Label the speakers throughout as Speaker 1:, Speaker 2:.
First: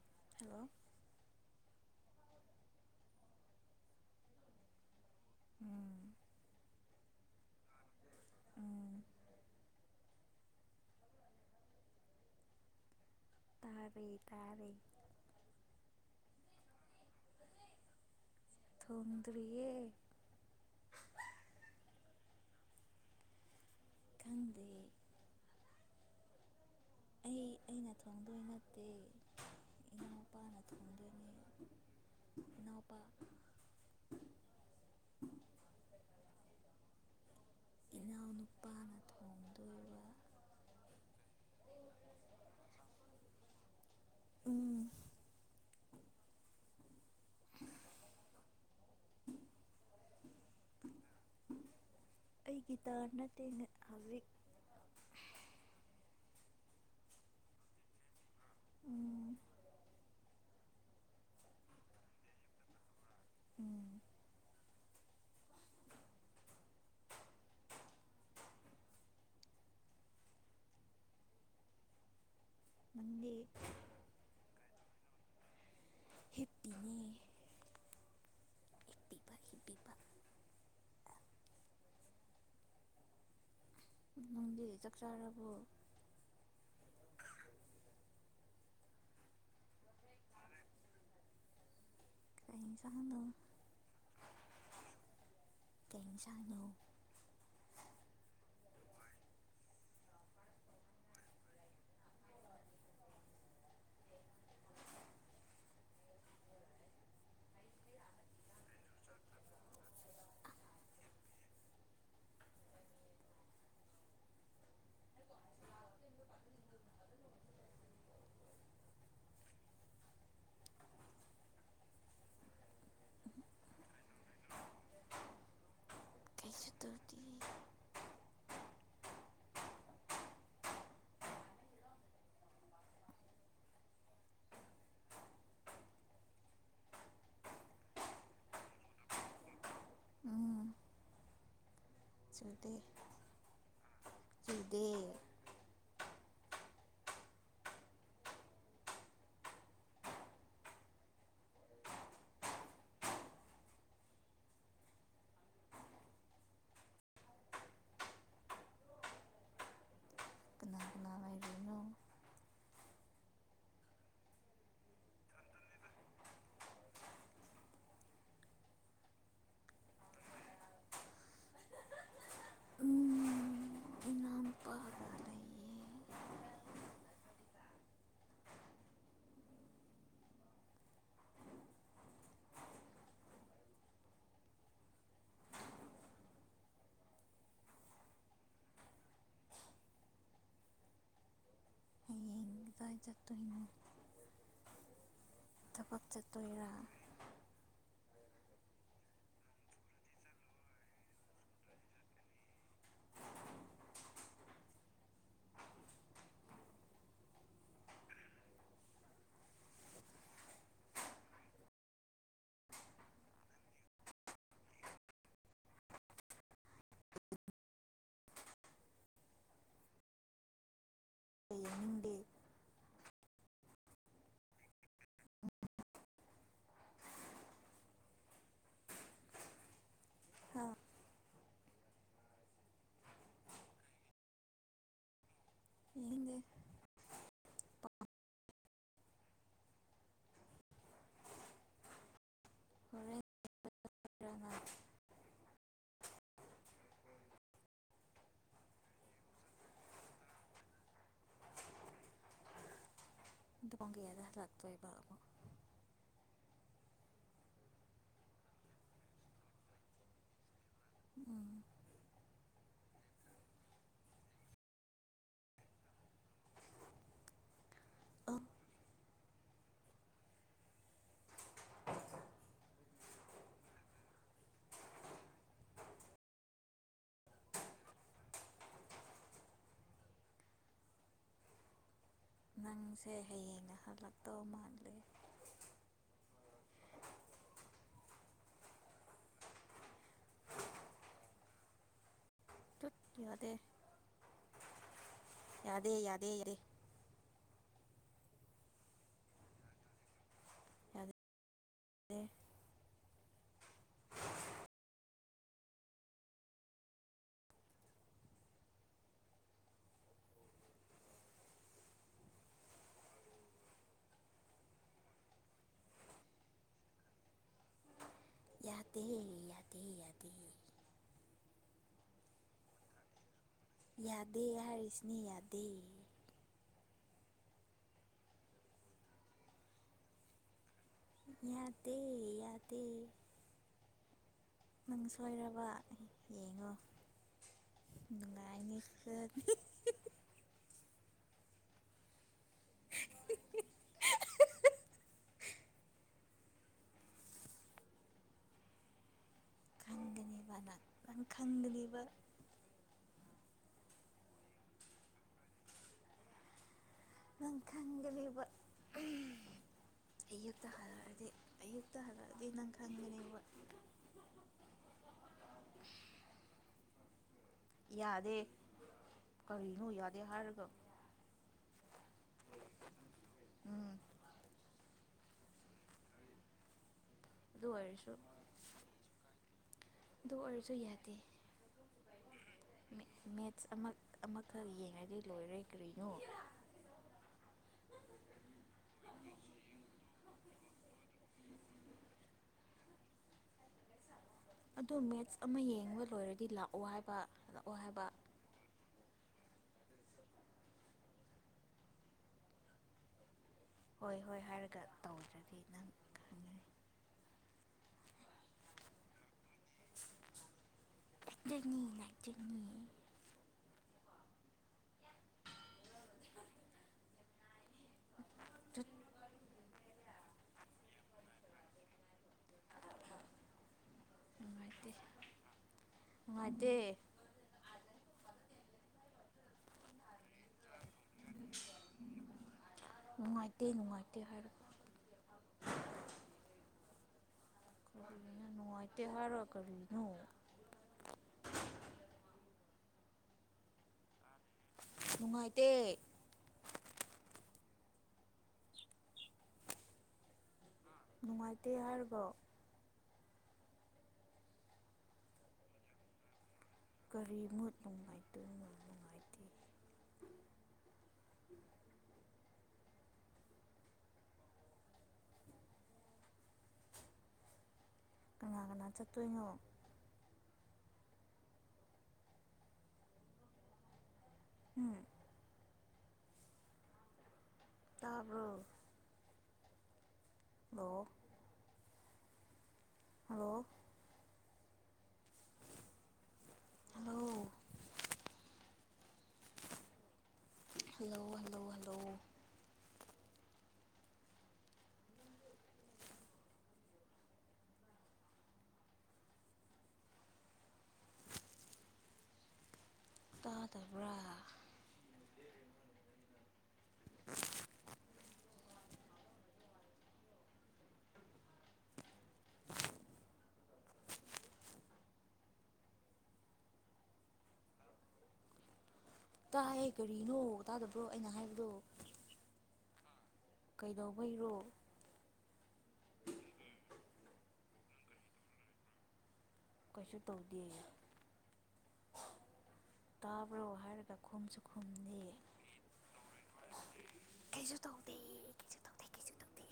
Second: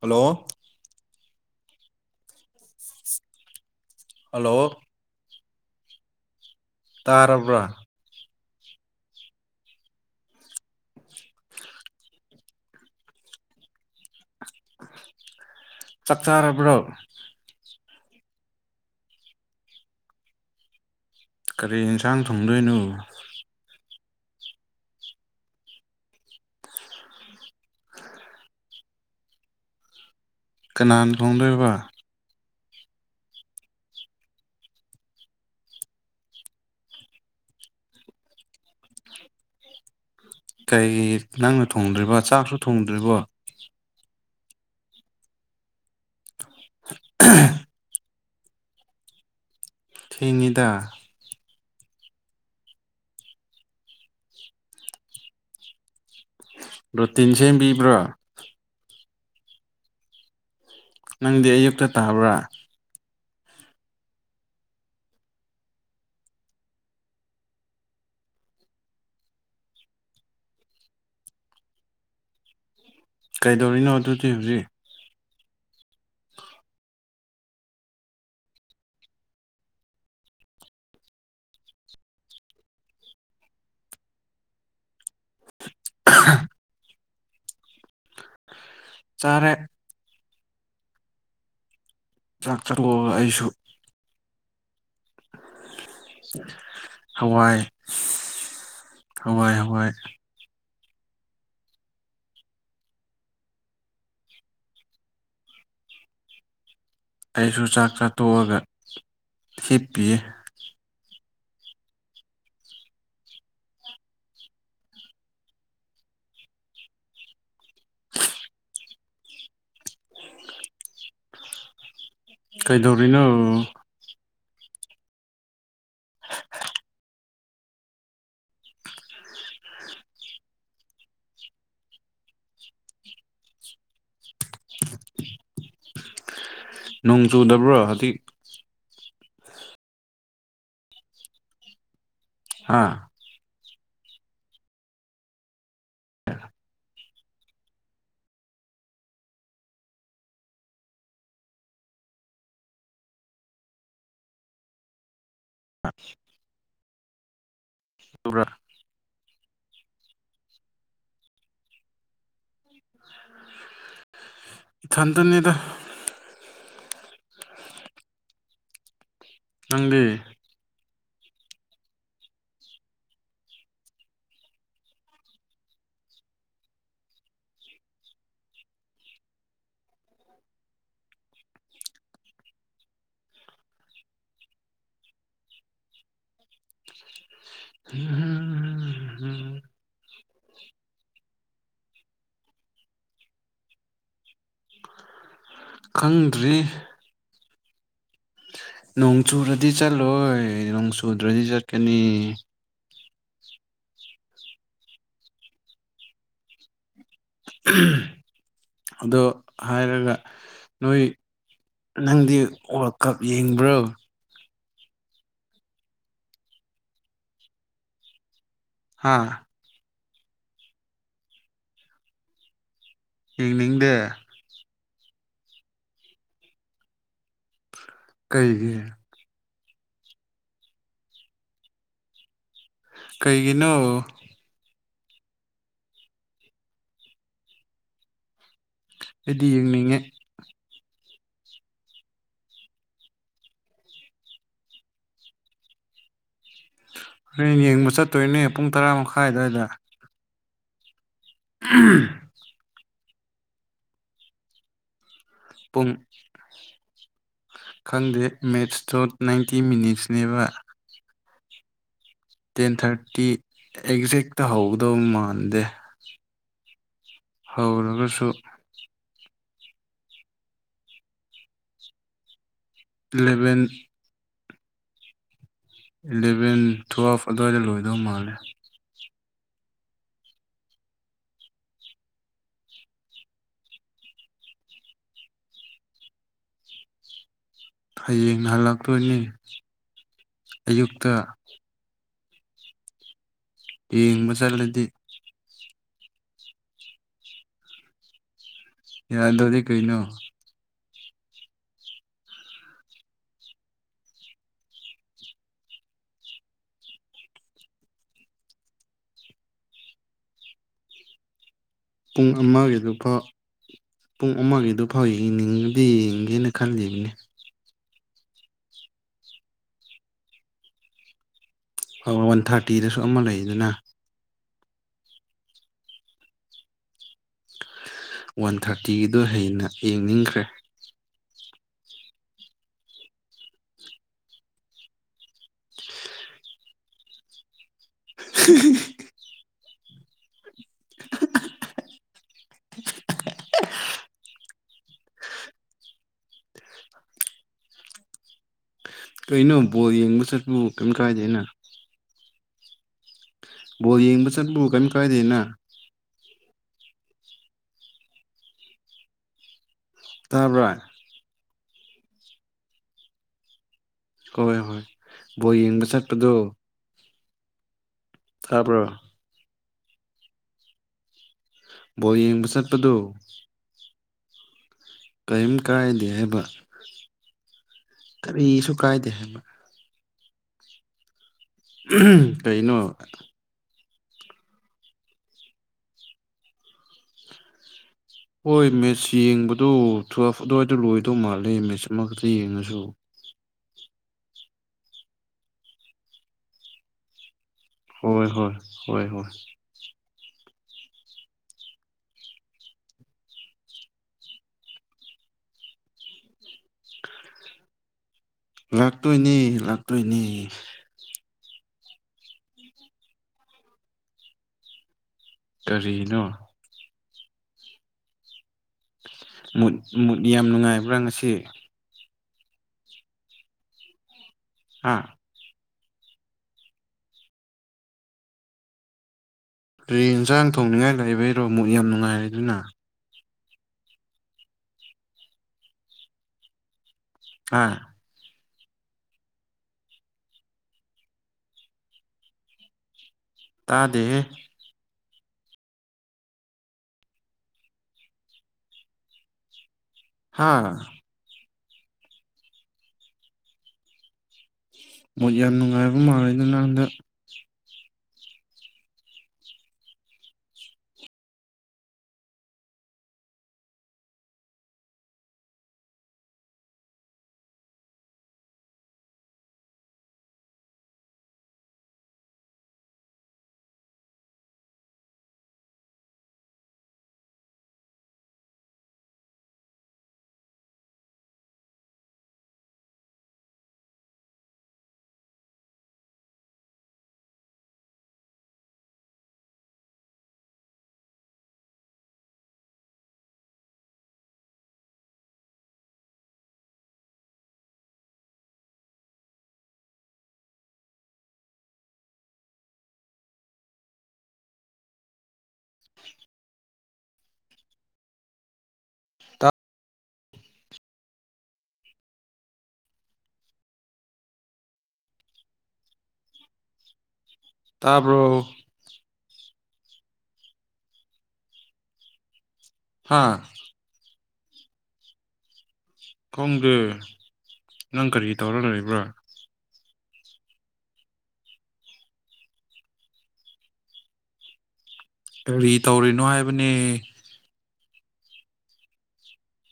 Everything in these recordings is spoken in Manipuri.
Speaker 1: ꯍꯜꯂꯣ ꯍꯜꯂꯣ
Speaker 2: ꯎꯝ
Speaker 1: ꯇꯥꯔꯕ꯭ꯔꯥ
Speaker 2: ꯎꯝ ꯇꯥꯔꯛ
Speaker 1: [inaudible] ꯆꯥꯛ ꯆꯥꯔꯕ꯭ꯔꯣ
Speaker 2: ꯊꯣꯡꯗꯔꯤꯌꯦ
Speaker 1: ꯀꯔꯤ ꯌꯦꯟꯁꯥꯡ ꯊꯣꯡꯗꯣꯏꯅꯣ
Speaker 2: ꯈꯪꯗꯤ ꯑꯩ ꯑꯩꯅ ꯊꯣꯡꯗꯣꯏ ꯅꯠꯇꯦ ꯏꯃꯎꯄꯥ
Speaker 1: ꯀꯅꯥꯅ ꯐꯣꯡꯗꯣꯏꯕ
Speaker 2: ꯏꯅꯥꯎꯄꯥ ꯏꯅꯥꯎꯅꯨꯄꯥꯅ ꯊꯣꯡꯗꯣꯔꯤꯕ
Speaker 1: ꯀꯩ ꯅꯪꯅ ꯊꯣꯡꯗ꯭ꯔꯤꯕꯣ ꯆꯥꯛꯁꯨ ꯊꯣꯡꯗ꯭ꯔꯤꯕꯣ
Speaker 2: ꯎꯝ
Speaker 1: [inaudible] ꯊꯤꯉꯗ
Speaker 2: ꯑꯩꯒꯤ ꯇꯥꯟ ꯅꯠꯇꯦꯅ ꯍꯋ
Speaker 1: ꯔꯣꯇꯤꯟ ꯁꯦꯝꯕꯤꯕ꯭ꯔꯥ
Speaker 2: ꯎꯝ
Speaker 1: ꯅꯪꯗꯤ ꯑꯌꯨꯛꯇ ꯇꯥꯕ꯭ꯔꯥ
Speaker 2: ꯎꯝ ꯅꯪꯗꯤ
Speaker 1: ꯀꯩꯗꯧꯔꯤꯅꯣ ꯑꯗꯨꯗꯤ ꯍꯧꯖꯤꯛ
Speaker 2: ꯍꯦꯞꯄꯤꯅꯤ ꯅꯨꯡꯗꯤ ꯆꯞ ꯆꯥꯔꯕꯨ
Speaker 1: [inaudible] ꯆꯔꯦ
Speaker 2: ꯀꯩ
Speaker 1: ꯆꯥꯛ ꯆꯂꯒ
Speaker 2: ꯏꯟꯁꯥꯡꯅꯣ
Speaker 1: ꯑꯩꯁꯨ
Speaker 2: ꯀꯩ ꯏꯟꯁꯥꯡꯅꯣ
Speaker 1: ꯍꯋꯥꯏ ꯍꯋꯥꯏ ꯍꯋꯥꯏ ꯑꯩꯁꯨ ꯆꯥꯛ ꯆꯥꯊꯣꯛꯑꯒ ꯍꯤꯞꯄꯤꯌꯦ ꯀꯩꯗꯧꯔꯤꯅꯣ
Speaker 2: ꯀꯩꯁꯨ
Speaker 1: [inaudible]
Speaker 2: ꯇꯧꯗꯦ
Speaker 1: [inaudible] ꯅꯣꯡ ꯆꯨꯗꯕ꯭ꯔꯣ ꯍꯧꯖꯤ
Speaker 2: ꯎꯝ ꯆꯨꯗꯦ
Speaker 1: ꯍꯥ
Speaker 2: ꯆꯨꯗꯦ
Speaker 1: [inaudible] ꯑ [unintelligible]
Speaker 2: ꯀꯅꯥ ꯀꯅꯥ ꯂꯩꯔꯤꯅꯣ
Speaker 1: ꯏꯊꯟꯇꯅꯤꯗ ꯅꯪꯗꯤ
Speaker 2: ꯎꯝ ꯏꯅꯥꯎꯄꯥꯒ ꯂꯩꯌꯦ
Speaker 1: [inaudible]
Speaker 2: ꯍꯌꯦꯡ ꯀꯥꯏ ꯆꯠꯇꫭꯏꯅꫭ ꯊꯕꯛ
Speaker 1: ꯈꯪꯗ꯭ꯔꯤ
Speaker 2: ꯆꯠꯇꫭꯏꯔꯥ
Speaker 1: ꯅꯣꯡ ꯆꯨꯔꯗꯤ ꯆꯠꯂꯣꯏ ꯅꯣꯡ ꯆꯨꯗ꯭ꯔꯗꯤ ꯆꯠꯀꯅꯤ ꯑꯗꯣ ꯍꯥꯏꯔꯒ ꯅꯣꯏ ꯅꯪꯗꯤ ꯋꯥꯔꯜ ꯀꯞ ꯌꯦꯡꯕ꯭ꯔꯣ ꯍꯥꯥ
Speaker 2: ꯌꯦꯡꯅꯤꯡꯗꯦ
Speaker 1: ꯌꯦꯡꯅꯤꯡꯗꯦ ꯀꯩꯒꯤ ꯀꯩꯒꯤꯅꯣ
Speaker 2: [unintelligible]
Speaker 1: ꯑꯩꯗꯤ ꯌꯦꯡꯅꯤꯡꯉꯦ
Speaker 2: ꯍꯣꯔꯦꯟ [unintelligible]
Speaker 1: ꯍꯌꯦꯡ ꯌꯦꯡꯕ ꯆꯠꯇꯣꯏꯅꯦ ꯄꯨꯡ ꯇꯔꯥ ꯃꯈꯥꯏ ꯑꯗꯨꯋꯥꯏꯗ [unintelligible]
Speaker 2: [unintelligible] ꯍꯜꯂꯥꯛꯇꯣꯏꯕ
Speaker 1: ꯄꯨꯡ ꯈꯪꯗꯦ ꯃꯦꯠꯁꯇꯣ ꯅꯥꯏꯟꯇꯤ ꯃꯤꯅꯤꯠꯁꯅꯦꯕ
Speaker 2: ꯎꯝ
Speaker 1: ꯇꯦꯟ ꯊꯥꯔꯇꯤ ꯑꯦꯛꯖꯦꯛꯇ ꯍꯧꯒꯗꯧ ꯃꯥꯟꯗꯦ ꯍꯧꯔꯒꯁꯨ
Speaker 2: ꯑꯣ
Speaker 1: ꯂꯦꯚꯦꯟ ꯏꯂꯦꯚꯦꯟ ꯊꯨ ꯍꯥꯐ ꯑꯗꯨꯋꯥꯏꯗ ꯂꯣꯏꯗꯧ ꯃꯥꯜꯂꯦ
Speaker 2: ꯅꯪꯁꯦ ꯍꯌꯦꯡꯅ ꯍꯜꯂꯛꯇꯧ ꯃꯥꯜꯂꯤ
Speaker 1: ꯍꯌꯦꯡꯅ ꯍꯜꯂꯛꯇꯣꯏꯅꯤ ꯑꯌꯨꯛꯇ
Speaker 2: ꯌꯗꯦ
Speaker 1: ꯌꯦꯡꯕ ꯆꯠꯂꯗꯤ
Speaker 2: ꯌꯥꯗꯦ ꯌꯥꯗꯦ ꯌꯥꯔꯦ
Speaker 1: ꯌꯥꯗꯗꯤ ꯀꯩꯅꯣ
Speaker 2: ꯑꯦ
Speaker 1: ꯄꯨꯡ ꯑꯃꯒꯤꯗꯨ ꯄꯨꯡ ꯑꯃꯒꯤ ꯑꯗꯨ ꯐꯥꯎ ꯌꯦꯡꯅꯤꯡꯕꯗꯤ ꯌꯦꯡꯒꯦꯅ ꯈꯜꯂꯤꯕꯅꯤ
Speaker 2: ꯌꯥꯗꯦ ꯌꯥꯗꯦ ꯌꯥꯗꯦ
Speaker 1: ꯋꯥꯟ ꯊꯥꯔꯇꯤꯗꯁꯨ ꯑꯃ ꯂꯩꯔꯤ ꯑꯗꯨꯅ
Speaker 2: ꯗꯦ ꯍꯥꯏꯔꯤꯁꯅꯤꯌꯥꯗꯦ
Speaker 1: ꯋꯥꯟ ꯊꯥꯔꯇꯤꯗ ꯍꯩꯅ ꯌꯦꯡꯅꯤꯡꯈ꯭ꯔꯦ
Speaker 2: ꯌꯥꯗꯦ ꯌꯥꯗꯦ ꯅꯪ ꯁꯣꯏꯔꯕ ꯌꯦꯡꯉꯣ ꯉꯥꯏꯅ [unintelligible]
Speaker 1: ꯀꯩꯅꯣ ꯕꯣꯜ ꯌꯦꯡꯕ ꯆꯠꯄ
Speaker 2: ꯈꯪꯒꯅꯦꯕ ꯅꯪ
Speaker 1: ꯀꯩꯝ
Speaker 2: ꯅꯪ
Speaker 1: ꯀꯥꯏꯗꯦ ꯑꯩꯅ
Speaker 2: ꯈꯪꯒꯅꯦꯕ
Speaker 1: ꯕꯣꯜ ꯌꯦꯡꯕ ꯆꯠꯄ ꯀꯔꯤꯝ ꯀꯥꯏꯗꯦꯅ
Speaker 2: ꯃꯈꯥꯡꯒ ꯂꯕ ꯏꯌꯛꯇ
Speaker 1: ꯇꯥꯕ꯭ꯔꯥ
Speaker 2: ꯍꯔꯗꯤ ꯑꯌꯨꯛꯇ ꯍꯥꯏꯂꯑꯗꯤ ꯅꯪ ꯈꯪꯗꯅꯦ ꯋꯥ
Speaker 1: ꯍꯣꯏ ꯍꯣꯏ ꯕꯣ ꯌꯦꯡꯕ ꯆꯠꯄꯗꯣ
Speaker 2: ꯌꯥꯗꯦ
Speaker 1: ꯇꯥꯕ꯭ꯔꯣ
Speaker 2: ꯀꯔꯤꯅ ꯌꯥꯗꯦ ꯍꯥꯏꯔꯒ
Speaker 1: ꯕꯣ ꯌꯦꯡꯕ ꯆꯠꯄꯗꯨ
Speaker 2: ꯎꯝ
Speaker 1: ꯀꯔꯤꯝ ꯀꯥꯏꯗꯦ ꯍꯥꯏꯕ
Speaker 2: ꯑꯗꯨ ꯑꯣꯏꯔꯁꯨ
Speaker 1: ꯀꯔꯤꯁꯨ ꯀꯥꯏꯗꯦ ꯍꯥꯏꯃ
Speaker 2: ꯑꯗꯨ ꯑꯣꯏꯔꯁꯨ ꯌꯥꯗꯦ
Speaker 1: ꯀꯩꯩꯅꯣ
Speaker 2: ꯃꯦꯠꯁ ꯑꯃ ꯑꯃꯈꯛ ꯌꯦꯡꯉꯗꯤ ꯂꯣꯏꯔꯦ ꯀꯔꯤꯅꯣ
Speaker 1: ꯍꯣꯏ ꯃꯦꯠꯁ ꯌꯦꯡꯕꯗꯨ ꯊꯨꯞ ꯑꯗꯨꯋꯥꯏꯗꯣ ꯂꯣꯏꯗꯧ ꯃꯥꯜꯂꯦ ꯃꯦꯁꯃꯛꯇ ꯌꯦꯡꯉꯁꯨ
Speaker 2: ꯑꯗꯣ ꯃꯦꯠꯁ ꯑꯃ ꯌꯦꯡꯕ ꯂꯣꯏꯔꯗꯤ ꯂꯥꯛꯑꯣ ꯍꯥꯏꯕ ꯂꯥꯛꯑꯣ ꯍꯥꯏꯕ
Speaker 1: ꯍꯣꯏ ꯍꯣꯏ ꯍꯣꯏ ꯍꯣꯏ [unintelligible]
Speaker 2: ꯍꯣꯏ ꯍꯣꯏ ꯍꯥꯏꯔꯒ ꯇꯧꯗ꯭ꯔꯗꯤ ꯅꯪ ꯈꯪꯒꯅꯤ
Speaker 1: ꯂꯥꯛꯇꯣꯏꯅꯤ ꯂꯥꯛꯇꯣꯏꯅꯤ
Speaker 2: ꯆꯅꯤ ꯆꯅꯤ
Speaker 1: ꯀꯔꯤꯅꯣ
Speaker 2: ꯇꯨꯠ
Speaker 1: ꯠ ꯃꯨꯠ ꯌꯥꯝ ꯅꯨꯡꯉꯥꯏꯕ꯭ꯔꯥ ꯉꯁꯤ ꯑꯥ
Speaker 2: ꯃꯦ
Speaker 1: ꯅꯁ ꯑꯅ ꯊꯣꯡꯅꯉꯅ ꯂꯩꯕꯩꯔꯣ ꯑꯃꯨꯛ ꯌꯥꯝ ꯅꯨꯡꯉꯥꯏꯔꯦ ꯑꯗꯨꯅ
Speaker 2: ꯏꯇꯩ ꯅꯨꯡꯉꯇꯦ ꯍꯥꯏ
Speaker 1: ꯑꯥ
Speaker 2: ꯑ ꯅꯨꯡꯉꯥꯏꯇꯦꯍꯔ ꯀꯔꯤꯅꯣ
Speaker 1: ꯇꯥꯗꯦꯦ
Speaker 2: ꯅꯨꯡꯉꯥꯏꯇꯦ
Speaker 1: ꯍꯥꯥ
Speaker 2: ꯃꯗꯤ ꯍꯔꯒꯥꯎ
Speaker 1: ꯃꯣꯏꯅꯨꯡꯉꯥꯏꯕ ꯃꯥ
Speaker 2: ꯀꯔꯤꯃꯨꯠ ꯅꯨꯡꯉꯥꯏꯇ ꯅꯨꯡꯉꯥꯏ ꯀꯅꯥꯒꯅꯥ ꯆꯠꯇꯨꯅꯣ ꯎꯝ ꯇꯔꯕꯣ ꯑ ꯍꯣ ꯍꯂꯣ ꯍꯂꯣ ꯍꯂꯣ ꯇꯥ ꯇꯕ꯭ꯔ
Speaker 1: ꯆꯤꯄꯥ [inaudible]
Speaker 2: ꯎ
Speaker 1: ꯇ ꯇꯥꯕ꯭ꯔꯣ
Speaker 2: ꯇꯥꯏ ꯀꯔꯤꯅꯣ ꯇꯥꯗꯕ꯭ꯔꯣ ꯑꯩꯅ ꯍꯥꯏꯕꯗꯣ
Speaker 1: ꯍꯥꯥ
Speaker 2: ꯀꯩꯗꯧꯕꯩꯔꯣ
Speaker 1: ꯈꯣꯡꯗꯦ ꯅꯪ ꯀꯔꯤ ꯇꯧꯔ ꯂꯩꯕ꯭ꯔꯥ
Speaker 2: ꯀꯩꯁꯨ ꯇꯧꯗꯦ ꯇꯥꯕ꯭ꯔꯣ ꯍꯥꯏꯔꯒ ꯈꯨꯝꯁꯨ ꯈꯨꯝꯅꯤ
Speaker 1: ꯀꯔꯤ ꯇꯧꯔꯤꯅꯣ ꯍꯥꯏꯕꯅꯦ
Speaker 2: ꯀꯩꯁꯨ ꯇꯧꯗꯦ ꯀꯩꯁꯨ ꯇꯧꯗꯦ ꯀꯩꯁꯨ ꯇꯧꯗꯦ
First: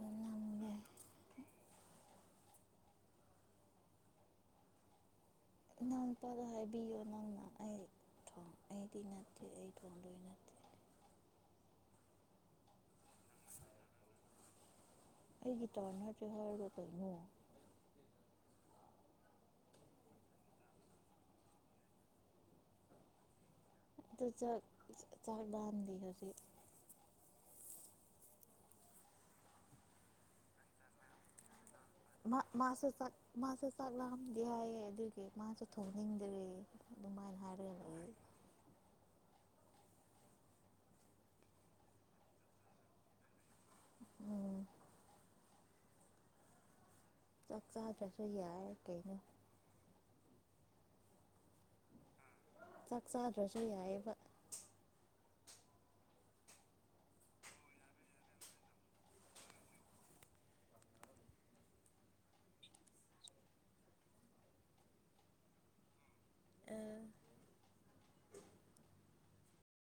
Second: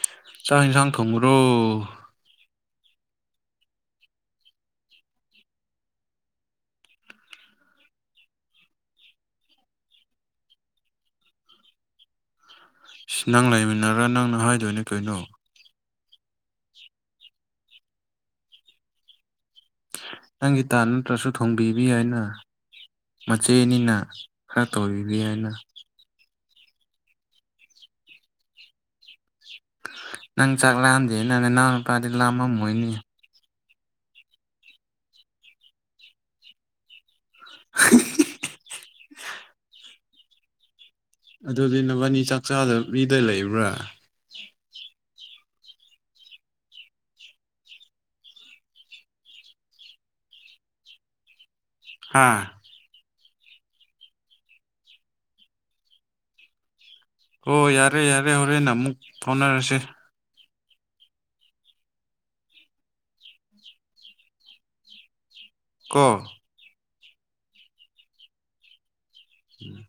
Speaker 2: ꯎ
Speaker 1: ꯆ ꯏꯁꯥꯡ ꯊꯨꯒ꯭ꯔꯣ
Speaker 2: ꯏꯅꯥꯎ ꯅꯨꯨꯄꯥꯗ ꯍꯥꯏꯕꯤꯌꯣ ꯅꯪꯅ ꯑꯩ ꯊ ꯑꯩꯗꯤ ꯅꯠꯇꯦ ꯑꯩ ꯊꯣꯡꯗꯣꯏ ꯅꯠꯇꯦ
Speaker 1: ꯅꯪ ꯂꯩꯃꯤꯟꯅꯔꯒ ꯅꯪ ꯅ ꯍꯥꯏꯗꯣꯏꯅꯦ ꯀꯣꯏꯩꯅꯣ
Speaker 2: ꯇꯥꯟꯅ ꯍꯔꯗ ꯇꯣꯏꯅꯨ
Speaker 1: ꯅꯪꯒꯤ ꯇꯥ ꯅꯠꯇ꯭ꯔꯁꯨ ꯊꯣꯡꯕꯤꯕꯤ ꯍꯥꯏꯅ ꯆꯆꯦꯅꯤꯅ
Speaker 2: ꯑꯗꯨ ꯆꯥꯛ
Speaker 1: ꯈꯔ ꯇꯧꯔꯤꯒ
Speaker 2: ꯆꯥꯛ
Speaker 1: ꯍꯥꯏꯅ
Speaker 2: ꯂꯥꯝꯗꯦ ꯍꯧꯖꯤꯛ
Speaker 1: ꯅꯪ ꯆꯒꯂꯗꯦ ꯅ ꯅ
Speaker 2: ꯃꯥ ꯃꯥꯁ ꯃꯥ ꯆꯥꯛ ꯂꯥꯛꯑꯝꯗꯤ ꯍꯥꯏꯌꯦ ꯑꯗꯨꯒꯤ ꯃꯥꯁꯨ ꯊꯣꯡꯅꯤꯡꯗ꯭ꯔꯦ ꯑꯗꯨꯃꯥꯏꯅ ꯍꯥꯏꯔꯒ
Speaker 1: ꯍꯥ ꯍꯤ
Speaker 2: ꯂꯩꯌꯦ
Speaker 1: ꯍꯤ ꯍꯤ [inaudible] ꯑꯗꯨꯗꯤ ꯅꯕꯥꯅꯤ ꯆꯥꯛꯆꯥꯗ ꯃꯤꯗ ꯂꯩꯕ꯭ꯔꯥ
Speaker 2: ꯎꯝ ꯁꯈ ꯆ ꯆꯁꯨꯣꯏ ꯌꯥ ꯀꯩꯣ
Speaker 1: ꯍꯥꯥ
Speaker 2: ꯆꯥꯛ ꯆꯥꯗ꯭ꯔꯁꯨ ꯌꯥꯏꯑꯕ
Speaker 1: ꯍ ꯌꯥꯔꯦ ꯌꯥꯔꯦ ꯍꯣꯔꯦꯟꯅ ꯑꯃꯨꯛ ꯐꯥꯎꯅꯔꯁꯤꯦ ꯀ
Speaker 2: ꯑꯥ
Speaker 1: ꯎꯝ